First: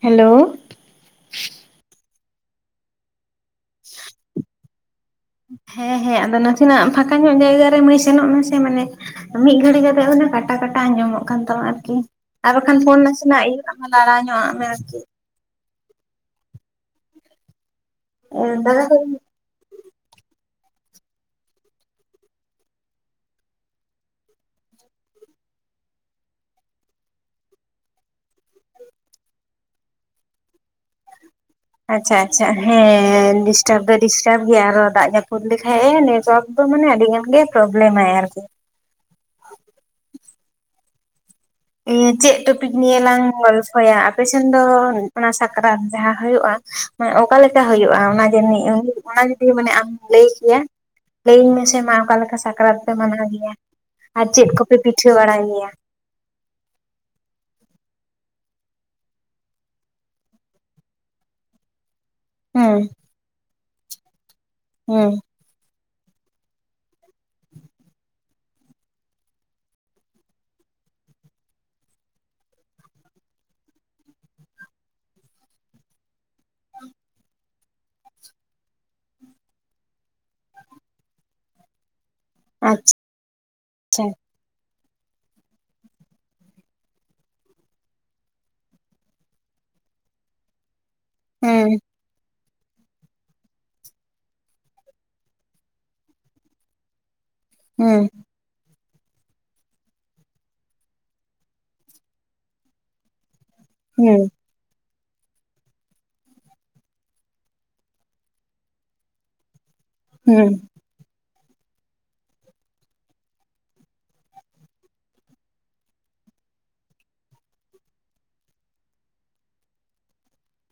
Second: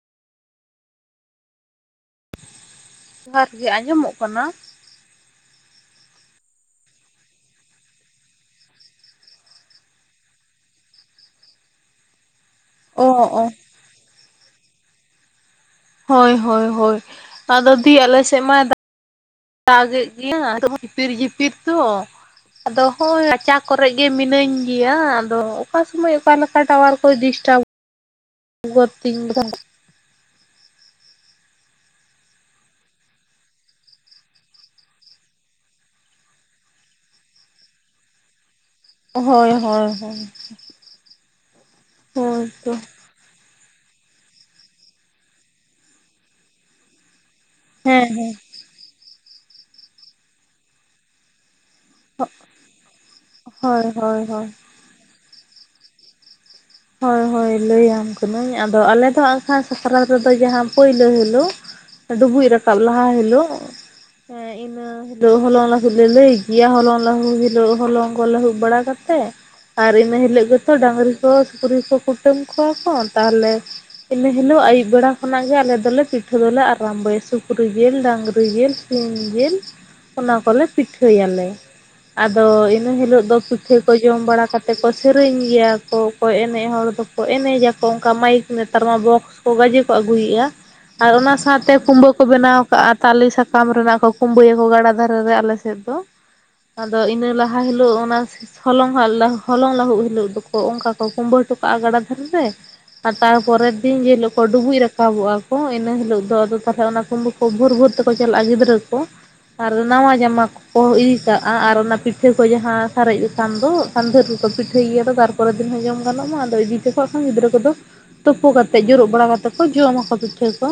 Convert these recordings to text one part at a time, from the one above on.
Hello ᱡᱚᱦᱟᱨ ᱜᱮ ᱟᱸᱡᱚᱢᱚᱜ ᱠᱟᱱᱟ ᱾ ᱦᱮᱸ ᱦᱮᱸ ᱟᱫᱚ ᱱᱟᱥᱮᱱᱟᱜ ᱯᱷᱟᱸᱠᱟ ᱧᱚᱜ ᱡᱟᱭᱜᱟ ᱨᱮ ᱢᱟᱹᱭ ᱥᱮᱱᱚᱜ ᱢᱮᱥᱮ ᱢᱟᱱᱮ ᱾ ᱢᱤᱫ ᱜᱷᱟᱹᱲᱤ ᱠᱟᱛᱮᱜ ᱦᱚᱞᱮ ᱠᱟᱴᱟ ᱠᱟᱴᱟ ᱟᱸᱡᱚᱢᱚᱜ ᱠᱟᱱ ᱛᱟᱢᱟ ᱟᱨᱠᱤ ᱾ ᱟᱨ ᱵᱟᱠᱷᱟᱱ ᱯᱷᱳᱱ ᱚ ᱚ ᱱᱟᱥᱮᱱᱟᱜ ᱤᱭᱟᱹ ᱟᱦ ᱞᱟᱲᱟᱣ ᱧᱚᱜ ᱟᱜ ᱢᱮ ᱟᱨᱠᱤ ᱾ ᱦᱳᱭ ᱦᱳᱭ ᱦᱳᱭ ᱟᱫᱚ ᱫᱤᱭ ᱟᱞᱮ ᱥᱮᱫ ᱢᱟᱭ ᱫᱟᱜ ᱫᱟᱫᱟ ᱠᱚ ᱫᱟᱜ ᱮᱜ ᱜᱮᱭᱟᱭ ᱟᱫᱚ ᱡᱤᱯᱤᱨ ᱡᱤᱯᱤᱨ ᱛᱚ᱾ ᱟᱫᱚ ᱦᱚᱸᱜᱚᱭ ᱨᱟᱪᱟ ᱠᱚᱨᱮᱜ ᱜᱮ ᱢᱤᱱᱟᱹᱧ ᱜᱮᱭᱟ ᱟᱫᱚ ᱚᱠᱟ ᱥᱩᱢᱟᱹᱭ ᱚᱠᱟᱞᱮᱠᱟᱭ ᱴᱟᱣᱟᱨ ᱠᱚᱭ ᱰᱤᱥᱴᱟᱵ ᱜᱚᱫ ᱛᱤᱧ ᱫᱚ᱾ ᱟᱪᱪᱷᱟ ᱟᱪᱪᱷᱟ ᱦᱮᱸ ᱰᱤᱥᱴᱟᱯ ᱫᱚ ᱰᱤᱥᱴᱟᱯ ᱜᱮᱭᱟ ᱟᱨᱚ ᱫᱟᱜ ᱡᱟᱯᱩᱫ ᱞᱮᱠᱷᱟᱡ ᱮ ᱱᱮᱴᱣᱭᱟᱹᱠ ᱫᱚ ᱢᱟᱱᱮ ᱟᱹᱰᱤ ᱜᱟᱱ ᱜᱮ ᱯᱨᱚᱵᱞᱮᱢᱟᱭ ᱟᱨᱠᱤ᱾ ᱦᱳᱭ ᱦᱳᱭ ᱦᱳᱭ᱾ ᱤᱭᱟᱹ ᱪᱮᱫ ᱦᱳᱭ ᱛᱚ ᱴᱚᱯᱤᱠ ᱱᱤᱭᱮ ᱞᱟᱝ ᱜᱚᱞ ᱯᱷᱚᱭᱟ ᱟᱯᱮ ᱥᱮᱱ ᱫᱚ ᱚᱱᱟ ᱥᱟᱠᱨᱟᱛ ᱡᱟᱦᱟᱸ ᱦᱩᱭᱩᱜᱼᱟ ᱚᱠᱟ ᱞᱮᱠᱟ ᱦᱩᱭᱩᱜᱼᱟ ᱦᱮᱸ ᱚᱱᱟ ᱦᱮᱸ ᱡᱟᱹᱱᱤᱡ ᱚᱱᱟ ᱡᱩᱫᱤ ᱢᱟᱱᱮ ᱟᱢ ᱞᱟᱹᱭ ᱠᱮᱭᱟ ᱞᱟᱹᱭᱟᱹᱧ ᱢᱮᱥᱮ ᱢᱟ ᱟᱢ᱾ ᱚᱠᱟ ᱞᱮᱠᱟ ᱥᱟᱠᱨᱟᱹᱛ ᱯᱮ ᱢᱟᱱᱟᱣ ᱜᱮᱭᱟ ᱦᱳᱭ ᱦᱳᱭ ᱟᱨ ᱦᱳᱭ ᱪᱮᱫ ᱠᱚᱯᱮ ᱯᱤᱴᱷᱟᱹ ᱵᱟᱲᱟᱭ ᱜᱮᱭᱟ? ᱦᱳᱭ ᱦᱳᱭ ᱞᱟᱹᱭᱟᱢ ᱠᱟᱹᱱᱟᱹᱧ ᱟᱫᱚ ᱟᱞᱮ ᱫᱚ ᱦᱟᱸᱜᱠᱷᱟᱱ ᱥᱟᱠᱨᱟᱹᱛ ᱨᱮᱫᱚ ᱡᱟᱦᱟᱸ ᱯᱩᱭᱞᱳ ᱦᱤᱞᱳᱜ [inaudible] ᱰᱩᱵᱩᱡ ᱨᱟᱠᱟᱵ ᱦᱩᱸ ᱞᱟᱦᱟ ᱦᱤᱞᱚᱜ ᱦᱮᱸ ᱤᱱᱟᱹ ᱦᱩᱸ ᱦᱤᱞᱚᱜ ᱦᱚᱞᱚᱝ ᱞᱟᱹᱦᱩᱫ ᱞᱮ ᱞᱟᱹᱭ ᱜᱮᱭᱟ᱾ ᱦᱚᱞᱚᱝ ᱞᱟᱹᱦᱩᱫ ᱦᱤᱞᱳᱜ ᱦᱚᱞᱚᱝ ᱠᱚ ᱞᱟᱹᱦᱩᱫ ᱵᱟᱲᱟ ᱠᱟᱛᱮ᱾ ᱟᱨ ᱤᱱᱟᱹ ᱦᱤᱞᱳᱜ ᱜᱮᱛᱚ ᱰᱟᱝᱨᱤ ᱠᱚ ᱥᱤᱠᱨᱤ ᱠᱚ ᱠᱩᱴᱟᱹᱢ ᱠᱚᱣᱟ ᱠᱚ ᱛᱟᱦᱚᱞᱮ ᱤᱱᱟᱹ ᱦᱤᱞᱳᱜ ᱟᱹᱭᱩᱵ ᱵᱮᱲᱟ ᱠᱷᱚᱱᱟᱜ ᱜᱮ ᱟᱞᱮ ᱫᱚᱞᱮ ᱯᱤᱴᱷ ᱯᱤᱴᱷᱟᱹ ᱫᱚᱞᱮ ᱟᱨᱟᱢᱵᱭᱟ ᱥᱩᱠ ᱥᱩᱠᱨᱤ ᱡᱤᱞ, ᱰᱟᱝᱨᱤ ᱡᱤᱞ ᱥᱤᱢ ᱡᱤᱞ ᱚᱱᱟ ᱠᱚᱞᱮ ᱯᱤᱴᱷᱟᱹᱭᱟᱞᱮ᱾ ᱟᱫᱚ ᱤᱱᱟᱹ ᱟᱪᱪᱷᱟ ᱦᱤᱞᱳᱜ ᱫᱚ ᱯᱤᱴᱷᱟᱹ ᱠᱚ ᱡᱚᱢ ᱵᱟᱲᱟ ᱠᱟᱛᱮᱫ ᱠᱚ ᱥᱮᱨᱮᱧ ᱜᱮᱭᱟ ᱠᱚ᱾ ᱦᱳᱭ ᱮᱱᱮᱡ ᱦᱚᱲ ᱫᱚᱠᱚ ᱮᱱᱮᱡᱟᱠᱚ ᱚᱱᱠᱟ ᱢᱟᱭᱤᱠ ᱱᱮᱛᱟᱨ ᱢᱟ ᱵᱚᱠᱥ ᱠᱚ ᱜᱟᱡᱮ ᱠᱚ ᱟᱹᱜᱩᱭᱮᱫᱼᱟ᱾ ᱟᱨ ᱚᱱᱟ ᱦᱩᱸ ᱥᱟᱶᱛᱮ ᱠᱩᱢᱵᱟᱹ ᱠᱚ ᱵᱮᱱᱟᱣ ᱠᱟᱜᱼᱟ᱾ ᱛᱟᱞᱮ ᱥᱟᱠᱟᱢ ᱨᱮᱱᱟᱜ ᱠᱚ ᱠᱩᱢᱵᱟᱹᱭᱟᱠᱚ ᱜᱟᱰᱟ ᱫᱷᱟᱨᱮ ᱨᱮ ᱟᱞᱮᱥᱮᱫ ᱫᱚ᱾ ᱟᱫᱚ ᱤᱱᱟᱹ ᱞᱟᱦᱟ ᱦᱟ ᱦᱤᱞᱳᱜ ᱦᱩᱸ ᱚᱱᱟ ᱦᱚᱞᱚᱝ ᱦᱟᱜ ᱞᱟ ᱦᱚᱞᱚᱝ ᱞᱟᱹᱦᱩᱫ ᱦᱤᱞᱳᱜ ᱫᱚᱠᱚ ᱚᱱᱠᱟ ᱠᱚ ᱠᱩᱢᱵᱟᱹ ᱦᱚᱴᱚ ᱠᱟᱜᱼᱟ ᱜᱟᱰᱟ ᱫᱟᱱ ᱨᱮ ᱟᱨ ᱛᱟᱨᱯᱚᱨᱮᱨ ᱫᱤᱱ ᱡᱮ ᱦᱩᱸ ᱦᱤᱞᱳ ᱠᱚ ᱰᱩᱵᱩᱡ ᱨᱟᱠᱟᱵᱚᱜᱼᱟ ᱠᱚ ᱤᱱᱟᱹ ᱦᱤᱞᱳᱜ ᱫᱚ ᱟᱫᱚ ᱛᱟᱦᱚᱞᱮ ᱚᱱᱟ ᱠᱩᱸᱵᱩ ᱠᱚ ᱵᱷᱳᱨ ᱵᱷᱳᱨ ᱛᱮᱠᱚ ᱪᱟᱞᱟᱜᱼᱟ ᱜᱤᱫᱽᱨᱟᱹ ᱠᱚ᱾ ᱟᱨ ᱱᱟᱣᱟ ᱡᱟᱢᱟ ᱦᱩᱸ ᱠᱚ ᱠᱚ ᱤᱫᱤ ᱠᱟᱜᱼᱟ ᱟᱨ ᱚᱱᱟ ᱯᱤᱴᱷᱟᱹ ᱠᱚ ᱡᱟᱦᱟᱸ ᱥᱟᱨᱮᱡ ᱮᱠᱟᱱ ᱫᱚ ᱟᱠᱷᱟᱱ ᱫᱷᱮᱨ ᱜᱮ ᱠᱚ ᱯᱤᱴᱷᱟᱹᱭᱟ ᱛᱚ ᱛᱟᱯᱚᱨᱮ ᱫᱤᱱ ᱦᱚᱸ ᱡᱚᱢ ᱜᱟᱱᱚᱜ ᱢᱟ᱾ ᱟᱫᱚ ᱤᱫᱤ ᱛᱮᱠᱚ ᱟᱠᱷᱟᱱ ᱜᱤᱫᱽᱨᱟᱹ ᱠᱚᱫᱚ ᱛᱩᱯᱩ ᱠᱟᱛᱮᱫ ᱡᱩᱨᱩᱜ ᱵᱟᱲᱟ ᱠᱟᱛᱮᱫ ᱠᱚ ᱡᱚᱢᱟ ᱠᱚ ᱯᱤᱴᱷᱟᱹ ᱠᱚ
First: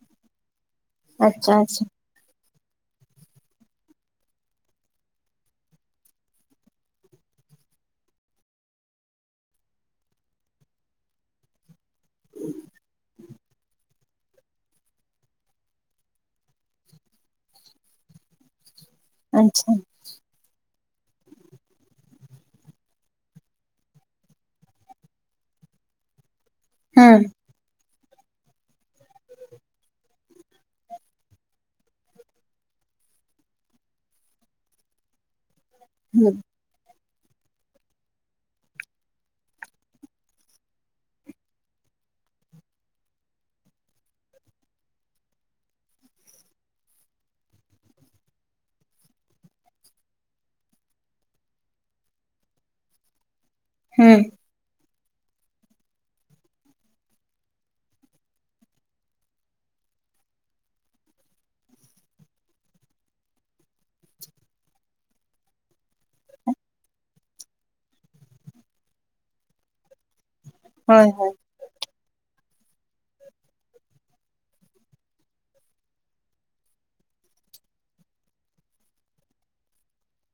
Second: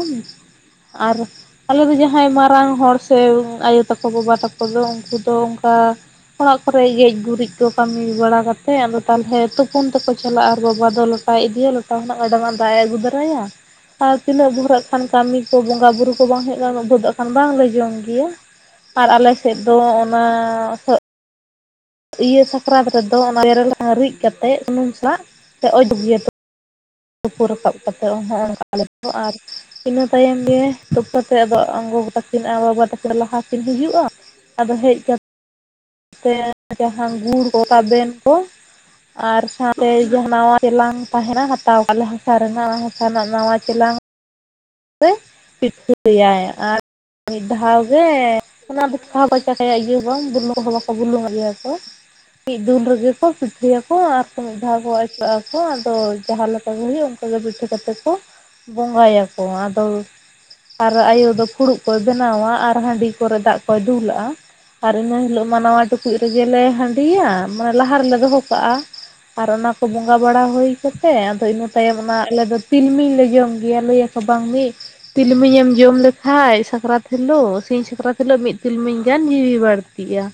ᱟᱨ ᱟᱪᱪᱷᱟ ᱟᱞᱮ ᱟᱪᱪᱷᱟ ᱫᱚ ᱡᱟᱦᱟᱸ ᱡᱟᱦᱟᱸᱭ ᱢᱟᱨᱟᱝ ᱦᱚᱲ ᱥᱮ ᱟᱭᱳ ᱛᱟᱠᱚ ᱵᱟᱵᱟ ᱛᱟᱠᱚ ᱫᱚ ᱩᱱᱠᱩ ᱫᱚ ᱚᱱᱠᱟ ᱚᱲᱟᱜ ᱠᱚᱨᱮ ᱜᱮᱡ ᱜᱩᱨᱤᱡ ᱠᱚ ᱠᱟᱹᱢᱤ ᱵᱟᱲᱟ ᱠᱟᱛᱮᱫ ᱟᱫᱚ ᱛᱟᱦᱚᱞᱮ ᱛᱩᱯ ᱯᱩᱱ ᱛᱮᱠᱚ ᱪᱟᱞᱟᱜᱼᱟ ᱟᱨ ᱵᱟᱵᱟ ᱫᱚ ᱞᱚᱴᱟᱭ ᱤᱫᱤᱭᱟ, ᱞᱚᱴᱟ ᱠᱷᱚᱱᱟᱜ ᱜᱟᱰᱟᱝ ᱨᱮᱱᱟᱜ ᱫᱟᱜ ᱮ ᱟᱹᱜᱩ ᱫᱟᱨᱟᱭᱟ᱾ ᱟᱨ ᱛᱤᱱᱟᱹᱜ ᱵᱷᱚᱨᱟᱹᱜ ᱦᱟᱜ ᱠᱷᱟᱱ ᱠᱟᱹᱢᱤ ᱠᱚ ᱵᱚᱸᱜᱟ ᱵᱩᱨᱩ ᱠᱚ ᱵᱟᱝ ᱦᱳᱭᱜ ᱠᱟᱱ ᱩᱱᱟᱹᱜ ᱵᱷᱚᱨ ᱫᱚ ᱦᱟᱜ ᱠᱷᱟᱱ ᱵᱟᱝᱞᱮ ᱡᱚᱢ ᱜᱮᱭᱟ᱾ ᱟᱨ ᱟᱞᱮ ᱥᱮᱫ ᱟᱪᱪᱷᱟ ᱫᱚ ᱚᱱᱟ ᱤᱭᱟᱹ ᱥᱟᱠᱨᱟᱛ ᱨᱮᱫᱚ ᱚᱱᱟ ᱵᱮᱨᱮᱞ ᱥᱟᱥᱟᱝ ᱨᱤᱫ ᱠᱟᱛᱮᱫ ᱥᱩᱱᱩᱢ ᱥᱟᱞᱟᱜ ᱛᱮ ᱚᱡᱟᱜ ᱜᱤᱭᱟᱹ ᱠᱚ᱾ ᱦᱩᱸ ᱛᱩᱯᱩ ᱨᱟᱠᱟᱵ ᱠᱟᱛᱮᱫ ᱩᱱ ᱦᱚᱸ ᱚᱱᱠᱟ ᱟᱞᱮ ᱦᱟᱸ ᱟᱨ ᱤᱱᱟᱹ ᱛᱟᱭᱚᱢ ᱜᱮ ᱛᱩᱯᱩ ᱠᱟᱛᱮᱜ ᱜᱮ ᱟᱫᱚ ᱟᱢ ᱜᱟᱜᱚ ᱛᱟᱹᱠᱤᱱ ᱟᱨ ᱵᱟᱵᱟ ᱛᱟᱠᱤᱱ ᱞᱟᱦᱟ ᱠᱤᱱ ᱦᱩᱭᱩᱜᱼᱟ᱾ ᱟᱫᱚ ᱦᱮᱡ ᱠᱟᱛᱮ ᱦᱩᱸ ᱡᱟᱦᱟᱸ ᱜᱩᱲ ᱠᱚ ᱛᱟᱵᱮᱱ ᱠᱚ ᱟᱨ ᱥᱟᱶᱛᱮ ᱡᱟᱦᱟᱸ ᱱᱟᱣᱟ ᱪᱮᱞᱟᱝ ᱛᱟᱦᱮᱱᱟ ᱦᱟᱛᱟᱣ ᱟᱠᱟᱫ ᱞᱮ ᱦᱟᱥᱟ ᱨᱮᱱᱟᱜ ᱦᱟᱥᱟ ᱨᱮᱱᱟᱜ ᱱᱟᱶᱟ ᱪᱮᱞᱟᱝ᱾ ᱥᱮ ᱯᱤᱴᱷᱟᱹᱭᱟᱭ ᱟᱨ ᱢᱤᱫ ᱫᱷᱟᱣ ᱜᱮ ᱚᱱᱟ ᱫᱚ ᱪᱟᱠᱷᱟ ᱵᱟᱠᱚ ᱪᱟᱠᱷᱟᱭᱟ ᱤᱭᱟᱹ ᱦᱚ ᱵᱟᱝ ᱵᱩᱞᱩ ᱠᱚᱦᱚᱸ ᱵᱟᱠᱚ ᱵᱩᱞᱝ ᱟᱜ ᱜᱮᱭᱟ ᱠᱚ᱾ ᱢᱤᱫ ᱫᱩᱞ ᱨᱮᱜᱮ ᱠᱚ ᱥᱯᱟᱹᱭᱟᱠᱚ ᱦᱩᱸ ᱟᱨ ᱢᱤᱫ ᱫᱷᱟᱣ ᱠᱚ ᱟᱹᱪᱩᱨᱟᱜᱼᱟ ᱠᱚ ᱟᱫᱚ ᱡᱟᱦᱟᱸ ᱞᱮᱠᱟ ᱜᱮ ᱦᱩᱭᱩᱜ ᱚᱱᱠᱟ ᱜᱮ ᱯᱤᱴᱷᱟᱹ ᱠᱟᱛᱮ ᱠᱚ ᱵᱚᱸᱜᱟᱭᱟ ᱠᱚ᱾ ᱠᱚ ᱟᱫᱚ - ᱟᱨ ᱟᱭᱳ ᱫᱚ ᱯᱷᱩᱲᱩᱜ ᱠᱚᱭ ᱵᱮᱱᱟᱣᱟ ᱟᱨ ᱦᱟᱺᱰᱤ ᱠᱚᱨᱮ ᱫᱟᱜ ᱠᱚᱭ ᱫᱩᱞᱟᱜᱼᱟ ᱾ ᱟᱨ ᱤᱱᱟᱹ ᱦᱤᱞᱳᱜ ᱢᱟ ᱱᱟᱣᱟ ᱴᱩᱠᱩᱡ ᱨᱮᱜᱮᱞᱮ ᱦᱟᱺᱰᱤᱭᱟ ᱢᱟᱱᱮ ᱞᱟᱦᱟ ᱨᱮᱞᱮ ᱫᱚᱦᱚ ᱠᱟᱜᱼᱟ᱾ ᱟᱨ ᱚᱱᱟ ᱠᱚ ᱵᱚᱸᱜᱟ ᱵᱟᱲᱟ ᱦᱩᱭ ᱦᱳᱭ ᱠᱟᱛᱮ ᱦᱳᱭ ᱟᱫᱚ ᱤᱱᱟᱹ ᱛᱟᱭᱚᱢ ᱚᱱᱟ ᱟᱞᱮ ᱫᱚ ᱛᱤᱞᱢᱤᱧ ᱞᱮ ᱡᱚᱢ ᱜᱮᱭᱟ ᱞᱟᱹᱭᱟᱠᱚ ᱵᱟᱝ ᱢᱤᱫ ᱛᱤᱞᱢᱤᱧᱮᱢ ᱡᱚᱢ ᱞᱮᱠᱷᱟᱡ ᱥᱟᱠᱨᱟᱹᱛ ᱦᱤᱞᱳᱜ ᱥᱤᱧ ᱥᱟᱠᱨᱟᱹᱛ ᱦᱤᱞᱳᱜ ᱢᱤᱫ ᱛᱤᱞᱢᱤᱧ ᱜᱟᱱ ᱡᱤᱣᱤ ᱵᱟᱲ ᱛᱤᱜᱼᱟ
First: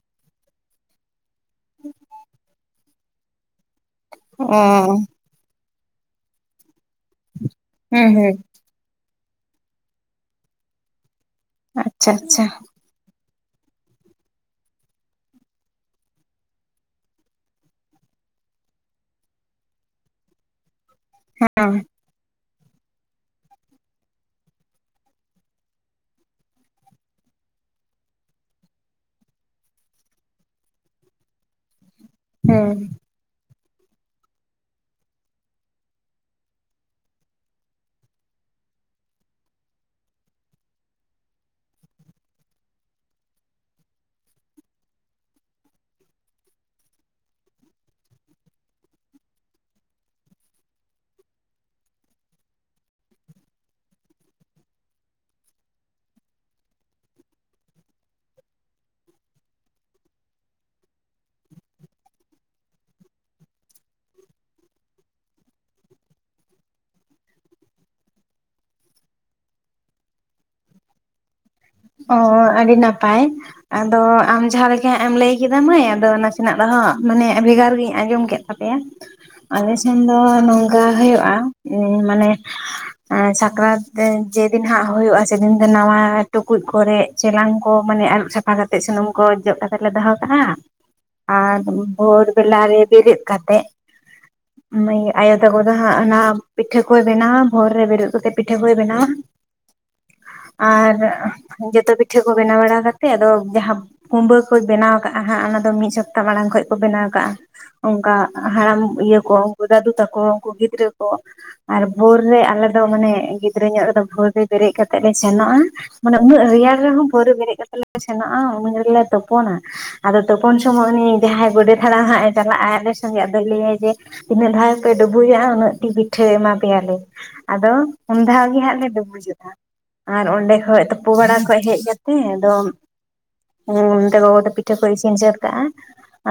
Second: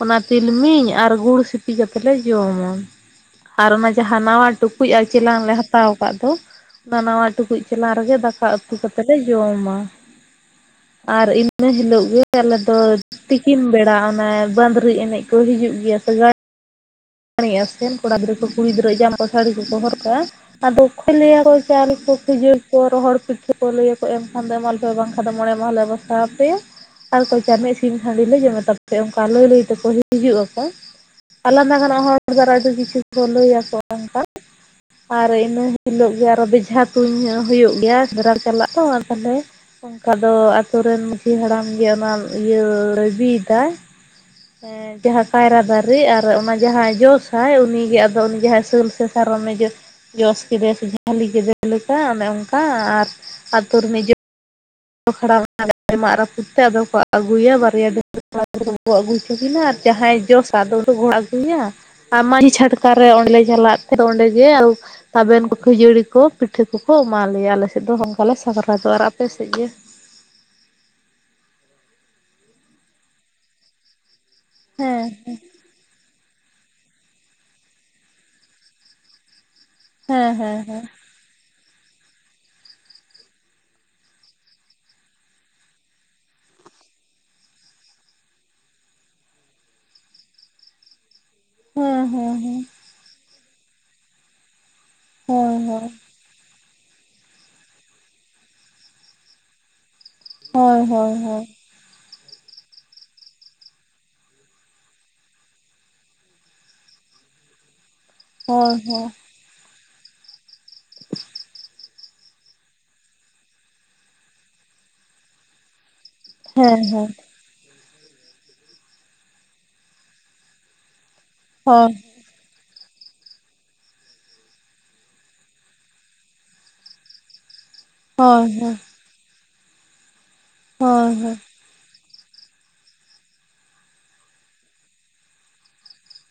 ᱚᱱᱟ ᱛᱤᱞᱢᱤᱧ ᱟᱨ ᱜᱩᱲ ᱥᱤᱯᱤ ᱠᱟᱛᱮ ᱞᱮ ᱡᱚᱢᱟ ᱟᱨ ᱚᱱᱟ ᱡᱟᱦᱟᱸ ᱱᱟᱶᱟ ᱚ ᱴᱩᱠᱩᱡ ᱟᱨ ᱪᱮᱞᱟᱝ ᱞᱮ ᱦᱟᱛ -ᱛᱟᱣ ᱟᱠᱟᱫ ᱫᱚ ᱚᱱᱟ ᱱᱟᱣᱟ ᱴᱩᱠᱩᱡ ᱪᱮᱞᱟᱝ ᱦᱩᱸ ᱨᱮᱜᱮ ᱫᱟᱠ ᱦᱩᱸ ᱫᱟᱠᱟ ᱩᱛᱩ ᱠᱟᱛᱮᱞ ᱞᱮ ᱡᱚᱢᱟ ᱟᱨ ᱤᱱᱟᱹ ᱦᱤᱞᱳᱜ ᱟᱪᱪᱷᱟ ᱜᱮ ᱟᱪᱪᱷᱟ ᱟᱞᱮ ᱫᱚ ᱛᱤᱠᱤᱱ ᱵᱮᱲᱟ ᱚᱱᱮ ᱵᱟᱸᱫᱽᱨᱤ ᱮᱱᱮᱡ ᱠᱚ ᱦᱤᱡᱩᱜ ᱜᱮᱭᱟ ᱥᱮ ᱟᱥᱮᱱ ᱠᱚᱲᱟ ᱜᱤᱫᱽᱨᱟᱹ ᱠᱚ ᱠᱩᱲᱤ ᱜᱤᱫᱽᱨᱟᱹ ᱡᱟᱢ ᱠᱚ ᱥᱟᱹᱲᱤ ᱠᱚᱠᱚ ᱦᱚᱨ ᱠᱟᱜᱼᱟ᱾ ᱟᱨ ᱫᱩᱠᱷᱟ ᱞᱟᱹᱭ ᱟᱠᱚ ᱦᱮᱸ ᱪᱟᱣᱞᱮ ᱠᱚ ᱠᱷᱟᱡᱟᱹ [unintelligible] ᱨᱚᱦᱚᱲ ᱯᱤᱴᱷᱟᱹ ᱠᱚ ᱞᱟᱹᱭᱟᱠᱚ ᱮᱢᱠᱷᱟᱱ ᱫᱚ ᱮᱢᱟ ᱞᱮ ᱯᱮ ᱵᱟᱝᱠᱷᱟᱱ ᱫᱚ ᱢᱚᱬᱮ ᱢᱟᱦᱟᱞᱮ ᱵᱟᱥᱟ ᱟᱯᱮᱭᱟ, ᱟᱨ ᱠᱚᱪᱟ ᱨᱤᱱᱤᱡ ᱥᱤᱢ ᱦᱟᱺᱰᱤ ᱞᱮ ᱡᱚᱢᱮ ᱛᱟᱯᱮ ᱚᱱᱠᱟ ᱞᱟᱹᱭ ᱞᱟᱹᱭ ᱛᱮᱠᱚ ᱦᱤᱡᱩᱜ ᱟᱠᱚ, ᱟᱞᱟᱫᱟ ᱜᱟᱱ ᱦᱚᱭ [inaudible] ᱵᱷᱮᱨᱟᱭᱴᱤ ᱦᱩᱸ ᱠᱤᱪᱷᱩ ᱠᱚ [inaudible] ᱞᱟᱹᱭᱟᱠᱚ [inaudible] ᱟᱨ ᱤᱱᱟᱹ [inaudible] ᱦᱤᱞᱳᱜ ᱜᱮ ᱟᱨ ᱵᱮᱡᱷᱟ ᱛᱩᱧ ᱦᱩᱭᱩᱜ ᱜᱮᱭᱟ [unintelligible] ᱪᱟᱞᱟᱜ ᱛᱚᱹ ᱛᱟᱦᱞᱮ᱾ ᱚᱱᱠᱟ ᱫᱚ ᱟᱛᱩᱨᱮᱱ ᱢᱟᱺᱡᱷᱤ ᱦᱟᱲᱟᱢ ᱜᱮ ᱚᱱᱟ ᱤᱭᱟᱹ ᱨᱮᱹᱭ ᱞᱟᱹᱫᱤᱛ ᱫᱟᱭ᱾ ᱦᱮᱸ ᱡᱟᱦᱟᱜᱻ ᱠᱟᱭᱨᱟ ᱟᱨ ᱡᱟᱦᱟᱸ ᱠᱟᱭᱨᱟ ᱫᱟᱨᱮ ᱟᱨ ᱚᱱᱟ, ᱡᱟᱦᱟᱸᱭ ᱡᱚᱥᱟᱭ ᱩᱱᱤᱜᱮ ᱟᱫᱚ ᱩᱱᱤ ᱜᱮ ᱡᱟᱦᱟᱸᱭ ᱥᱟᱹᱞ ᱥᱮ ᱥᱟᱨᱚᱢᱮ ᱡᱚᱥ ᱡᱚᱥ ᱠᱮᱫᱮ ᱥᱮ ᱡᱷᱟᱹᱞᱤ ᱠᱮᱫᱮ ᱞᱮᱠᱟ ᱚᱱᱮ ᱚᱱᱠᱟ ᱟᱨ ᱟᱹᱛᱩ. [unintelligible] [unintelligible] ᱢᱟᱜ ᱨᱟᱹᱯᱩᱫ ᱛᱮ [unintelligible] [unintelligible] ᱡᱟᱦᱟᱸᱭ ᱡᱚᱥᱟ ᱟᱫᱚ ᱩᱱᱤ. [unintelligible] ᱟᱨ ᱢᱟᱺᱡᱷᱤ ᱪᱷᱟᱴᱠᱟ ᱨᱮ ᱚᱸᱰᱮᱞ ᱞᱮ ᱪᱟᱞᱟᱜ ᱛᱟᱦᱮᱸ ᱚᱸᱰᱮᱜᱮ, ᱛᱟᱵᱮᱱ ᱠᱚ ᱠᱷᱟᱹᱡᱟᱹᱲᱤ ᱠᱚ ᱯᱤᱴᱷᱟᱹ ᱠᱚᱠᱚ ᱮᱢᱟ ᱞᱮᱭᱟ ᱟᱞᱮ ᱥᱮᱫ ᱫᱚ ᱚᱱᱠᱟ ᱞᱮ ᱥᱟᱠᱟᱨᱟᱛᱚᱜ-ᱟ ᱟᱨ ᱟᱯᱮ ᱥᱮᱫ ᱜᱮ? ᱚ ᱟᱹᱰᱤ ᱱᱟᱯᱟᱭ ᱟᱫᱚ ᱟᱢ ᱡᱟᱦᱟᱸ ᱞᱮᱠᱟ ᱦᱟᱜ ᱦᱮᱸ ᱮᱢ ᱞᱟᱹᱭ ᱠᱮᱫ ᱢᱟᱹᱭ ᱟᱫᱚ ᱱᱟᱥᱮᱱᱟᱜ ᱫᱚ ᱦᱟᱸ ᱢᱟᱱᱮ ᱵᱷᱮᱜᱟᱨ ᱜᱤᱧ ᱟᱸᱡᱚᱢ ᱠᱮᱫ ᱛᱟᱯᱮᱭᱟ ᱟᱞᱮ ᱢᱮᱱ ᱫᱚ ᱦᱮᱸ ᱦᱮᱸ ᱱᱚᱝᱠᱟ ᱦᱮᱸ ᱦᱳᱭᱳᱜ-ᱟ᱾ ᱢᱟᱱᱮ ᱥᱟᱠᱨᱟᱛ ᱡᱮᱫᱤᱱ ᱦᱟᱸᱜ ᱦᱳᱭᱳᱜᱼᱟ ᱥᱮᱫᱤᱱ ᱫᱚ ᱱᱟᱣᱟ, ᱴᱩᱠᱩᱡ ᱠᱚᱨᱮ ᱪᱮᱞᱟᱝ ᱠᱚ ᱢᱟᱱᱮ ᱟᱹᱨᱩᱵ ᱥᱟᱯᱷᱟ ᱠᱟᱛᱮᱫ ᱥᱩᱱᱩᱢ ᱠᱚ ᱡᱚᱜ ᱠᱟᱛᱮ ᱞᱮ ᱫᱚᱦᱚ ᱠᱟᱜᱼᱟ᱾ ᱟᱨ ᱵᱷᱳᱨ ᱦᱮᱸ ᱵᱮᱞᱟ ᱨᱮ ᱵᱮᱨᱤᱫ ᱠᱟᱛᱮᱫ᱾ ᱟᱭᱳ ᱦᱮᱸ ᱛᱟᱠᱚ ᱦᱮᱸ ᱦᱟᱸᱜ ᱚᱱᱟ ᱯᱤᱴᱷᱟᱹ ᱠᱚᱭ ᱵᱮᱱᱟᱣᱟ ᱵᱷᱳᱨ ᱨᱮ ᱵᱮᱨᱮᱫ ᱠᱟᱛᱮᱫ ᱯᱤᱴᱷᱟᱹ ᱠᱚᱭ ᱵᱮᱱᱟᱣᱟ᱾ ᱦᱳᱭ ᱟᱨ ᱦᱳᱭ ᱦᱳᱭ ᱡᱚᱛᱚ ᱯᱤᱴᱷᱟᱹ ᱠᱚ ᱵᱮᱱᱟᱣ ᱵᱟᱲᱟ ᱠᱟᱛᱮᱫ ᱟᱫᱚ ᱡᱟᱦᱟᱸ ᱠᱩᱢᱵᱟᱹ ᱠᱚᱭ ᱵᱮᱱᱟᱣ ᱠᱟᱜᱼᱟ ᱦᱟᱸᱜ ᱚᱱᱟᱫᱚ ᱢᱤᱫ ᱥᱚᱯᱛᱷᱟ ᱢᱟᱲᱟᱝ ᱠᱷᱚᱡ ᱠᱚ ᱵᱮᱱᱟᱣ ᱠᱟᱜᱼᱟ, ᱚᱱᱠᱟ ᱦᱳᱭ ᱦᱳᱭ ᱦᱳᱭ ᱦᱟᱲᱟᱢ ᱦᱳᱭ ᱤᱭᱟᱹ ᱠᱚ ᱩᱱᱠᱩ ᱫᱟᱹᱫᱩ ᱛᱟᱠᱚ ᱩᱱᱠᱩ ᱜᱤᱫᱽᱨᱟᱹ ᱠᱚ ᱟᱨ ᱵᱷᱳᱨ ᱨᱮ ᱟᱞᱮ ᱫᱚ ᱢᱟᱱᱮ ᱜᱤᱫᱽᱨᱟᱹ ᱧᱚᱜ ᱨᱮᱫᱚ ᱵᱷᱳᱨ ᱨᱮ ᱵᱮᱨᱮᱫ ᱠᱟᱛᱮᱫ ᱞᱮ ᱥᱮᱱᱚᱜᱼᱟ, ᱢᱟᱱᱮ ᱩᱱᱟᱹᱜ ᱨᱮᱭᱟᱲ ᱦᱮᱸ ᱨᱮᱦᱚᱸ ᱦᱮᱸ ᱵᱷᱳᱨ ᱨᱮ ᱵᱮᱨᱮᱫ ᱠᱟᱛᱮᱞᱮ ᱥᱮᱱᱚᱜᱼᱟ ᱩᱱ ᱜᱮᱞᱮ ᱛᱳᱯᱳᱱᱟ, ᱟᱫᱚ ᱛᱳᱯᱚᱱ ᱥᱚᱢᱚᱭ ᱩᱱᱤ ᱡᱟᱦᱟᱭ ᱜᱳᱰᱮᱛ ᱦᱳᱭ ᱦᱟᱲᱟᱢ ᱦᱟᱸᱜᱼᱮ ᱪᱟᱞᱟᱜᱼᱟ ᱟᱞᱮ ᱥᱚᱸᱜᱮ ᱟᱫᱚᱭ ᱞᱟᱹᱭ-ᱟ ᱡᱮ ᱛᱤᱱᱟᱹᱜ ᱫᱷᱟᱣ ᱯᱮ ᱰᱩᱵᱩᱡᱚᱜᱼᱟ ᱩᱱᱟᱹᱜ ᱴᱤ ᱯᱤᱴᱷᱟᱹ ᱮᱢᱟ ᱯᱮᱭᱟᱞᱮ᱾ ᱟᱫᱚ ᱩᱱ ᱫᱷᱟᱣ ᱦᱳᱭ ᱜᱮ ᱦᱳᱭ ᱦᱟᱸᱜ ᱞᱮ ᱰᱩᱵᱩᱡᱚᱜᱼᱟ ᱟᱨ ᱚᱸᱰᱮ ᱠᱷᱚᱡ ᱛᱩᱯᱩ ᱦᱳᱭ ᱵᱟᱲᱟ ᱦᱳᱭ, ᱠᱷᱚᱡ ᱦᱮᱡ ᱠᱟᱛᱮ ᱟᱫᱚ ᱚᱱᱛᱮ ᱜᱚᱜᱚ ᱫᱚ ᱯᱤᱴᱷᱟᱹ ᱠᱚᱭ ᱤᱥᱤᱱ ᱥᱟᱹᱛ ᱠᱟᱜᱼᱟ᱾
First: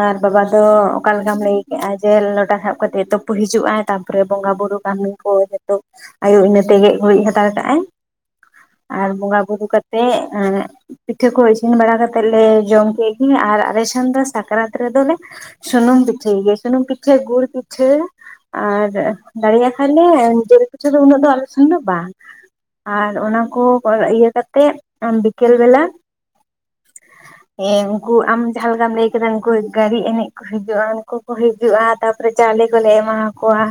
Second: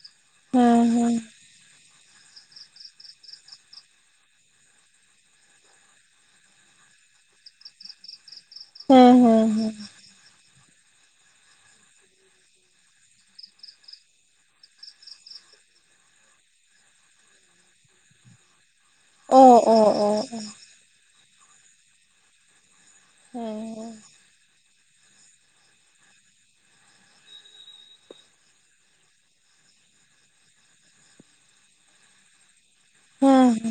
ᱟᱨ ᱵᱟᱵᱟ ᱫᱚ ᱦᱮᱸ ᱦᱮᱸ ᱚᱠᱟ ᱦᱮᱸ ᱞᱮᱠᱟᱢ ᱵᱷᱟᱹᱜᱤ ᱠᱮᱼᱟ ᱡᱮ ᱞᱚᱴᱟ ᱥᱟᱵ ᱠᱟᱛᱮᱜ ᱮ ᱛᱳᱯᱳ ᱦᱤᱡᱩᱜᱼᱟ ᱛᱟᱯᱚᱨᱮ ᱵᱚᱸᱜᱟ ᱵᱩᱨᱩ ᱠᱟᱹᱢᱤ ᱠᱚ ᱮᱛᱚᱵ ᱟᱭᱳ ᱤᱱᱟᱹᱛᱮ ᱜᱮᱡ ᱜᱩᱨᱤᱡ ᱦᱟᱛᱟᱲ ᱠᱟᱜᱼᱟᱭ, ᱟᱨ ᱵᱚᱝᱜᱟ ᱵᱩᱨᱩ ᱠᱟᱛᱮᱜ ᱮᱻ ᱯᱤᱴᱷᱟᱹ ᱠᱚ ᱤᱥᱤᱱ ᱵᱟᱲᱟ ᱠᱟᱛᱮᱫ ᱞᱮ ᱡᱚᱢ ᱠᱮᱜ ᱜᱤ ᱟᱨ ᱟᱞᱮ ᱥᱮᱱ ᱫᱚ ᱥᱟᱠᱟᱨᱟᱛ ᱨᱮᱫᱚᱞᱮ ᱥᱩᱱᱩᱢ ᱯᱤᱴᱷᱟᱹ ᱜᱮ ᱥᱩᱱᱩᱢ ᱯᱤᱴᱷᱟᱹ ᱜᱩᱲ ᱯᱤᱴᱷᱟᱹ ᱟᱨ ᱚ ᱫᱟᱲᱮᱭᱟᱜ ᱚ ᱠᱷᱟᱱ ᱞᱮ ᱚ ᱡᱮᱞ ᱯᱤᱴᱷᱟᱹ ᱫᱚ ᱩᱱᱟᱹᱜ ᱫᱚ ᱟᱞᱮ ᱥᱮᱱ ᱫᱚ ᱵᱟᱝ ᱟᱨ ᱚᱱᱟ ᱦᱮᱸ ᱠᱚ ᱦᱮᱸ ᱚᱨ ᱤᱭᱟᱹ ᱠᱟᱛᱮ ᱵᱤᱠᱮᱞ ᱵᱮᱞᱟ ᱮᱸ ᱩᱱᱠᱩ ᱟᱢ ᱡᱟᱦᱟᱸ ᱞᱮᱠᱟᱢ ᱞᱟᱹᱭ ᱠᱮᱫᱟ ᱩᱱᱠᱩ ᱜᱟᱹᱲᱤ ᱮᱱᱮᱡ ᱠᱚ ᱦᱤᱡᱩᱜᱼᱟ ᱩᱱᱠᱩ ᱠᱚ ᱦᱤᱡᱩᱜᱼᱟ᱾ ᱛᱟᱯᱚᱨᱮ ᱪᱟᱣᱞᱮ ᱠᱚᱞᱮ ᱮᱢᱟ ᱦᱮᱸ ᱦᱟᱠᱚᱣᱟ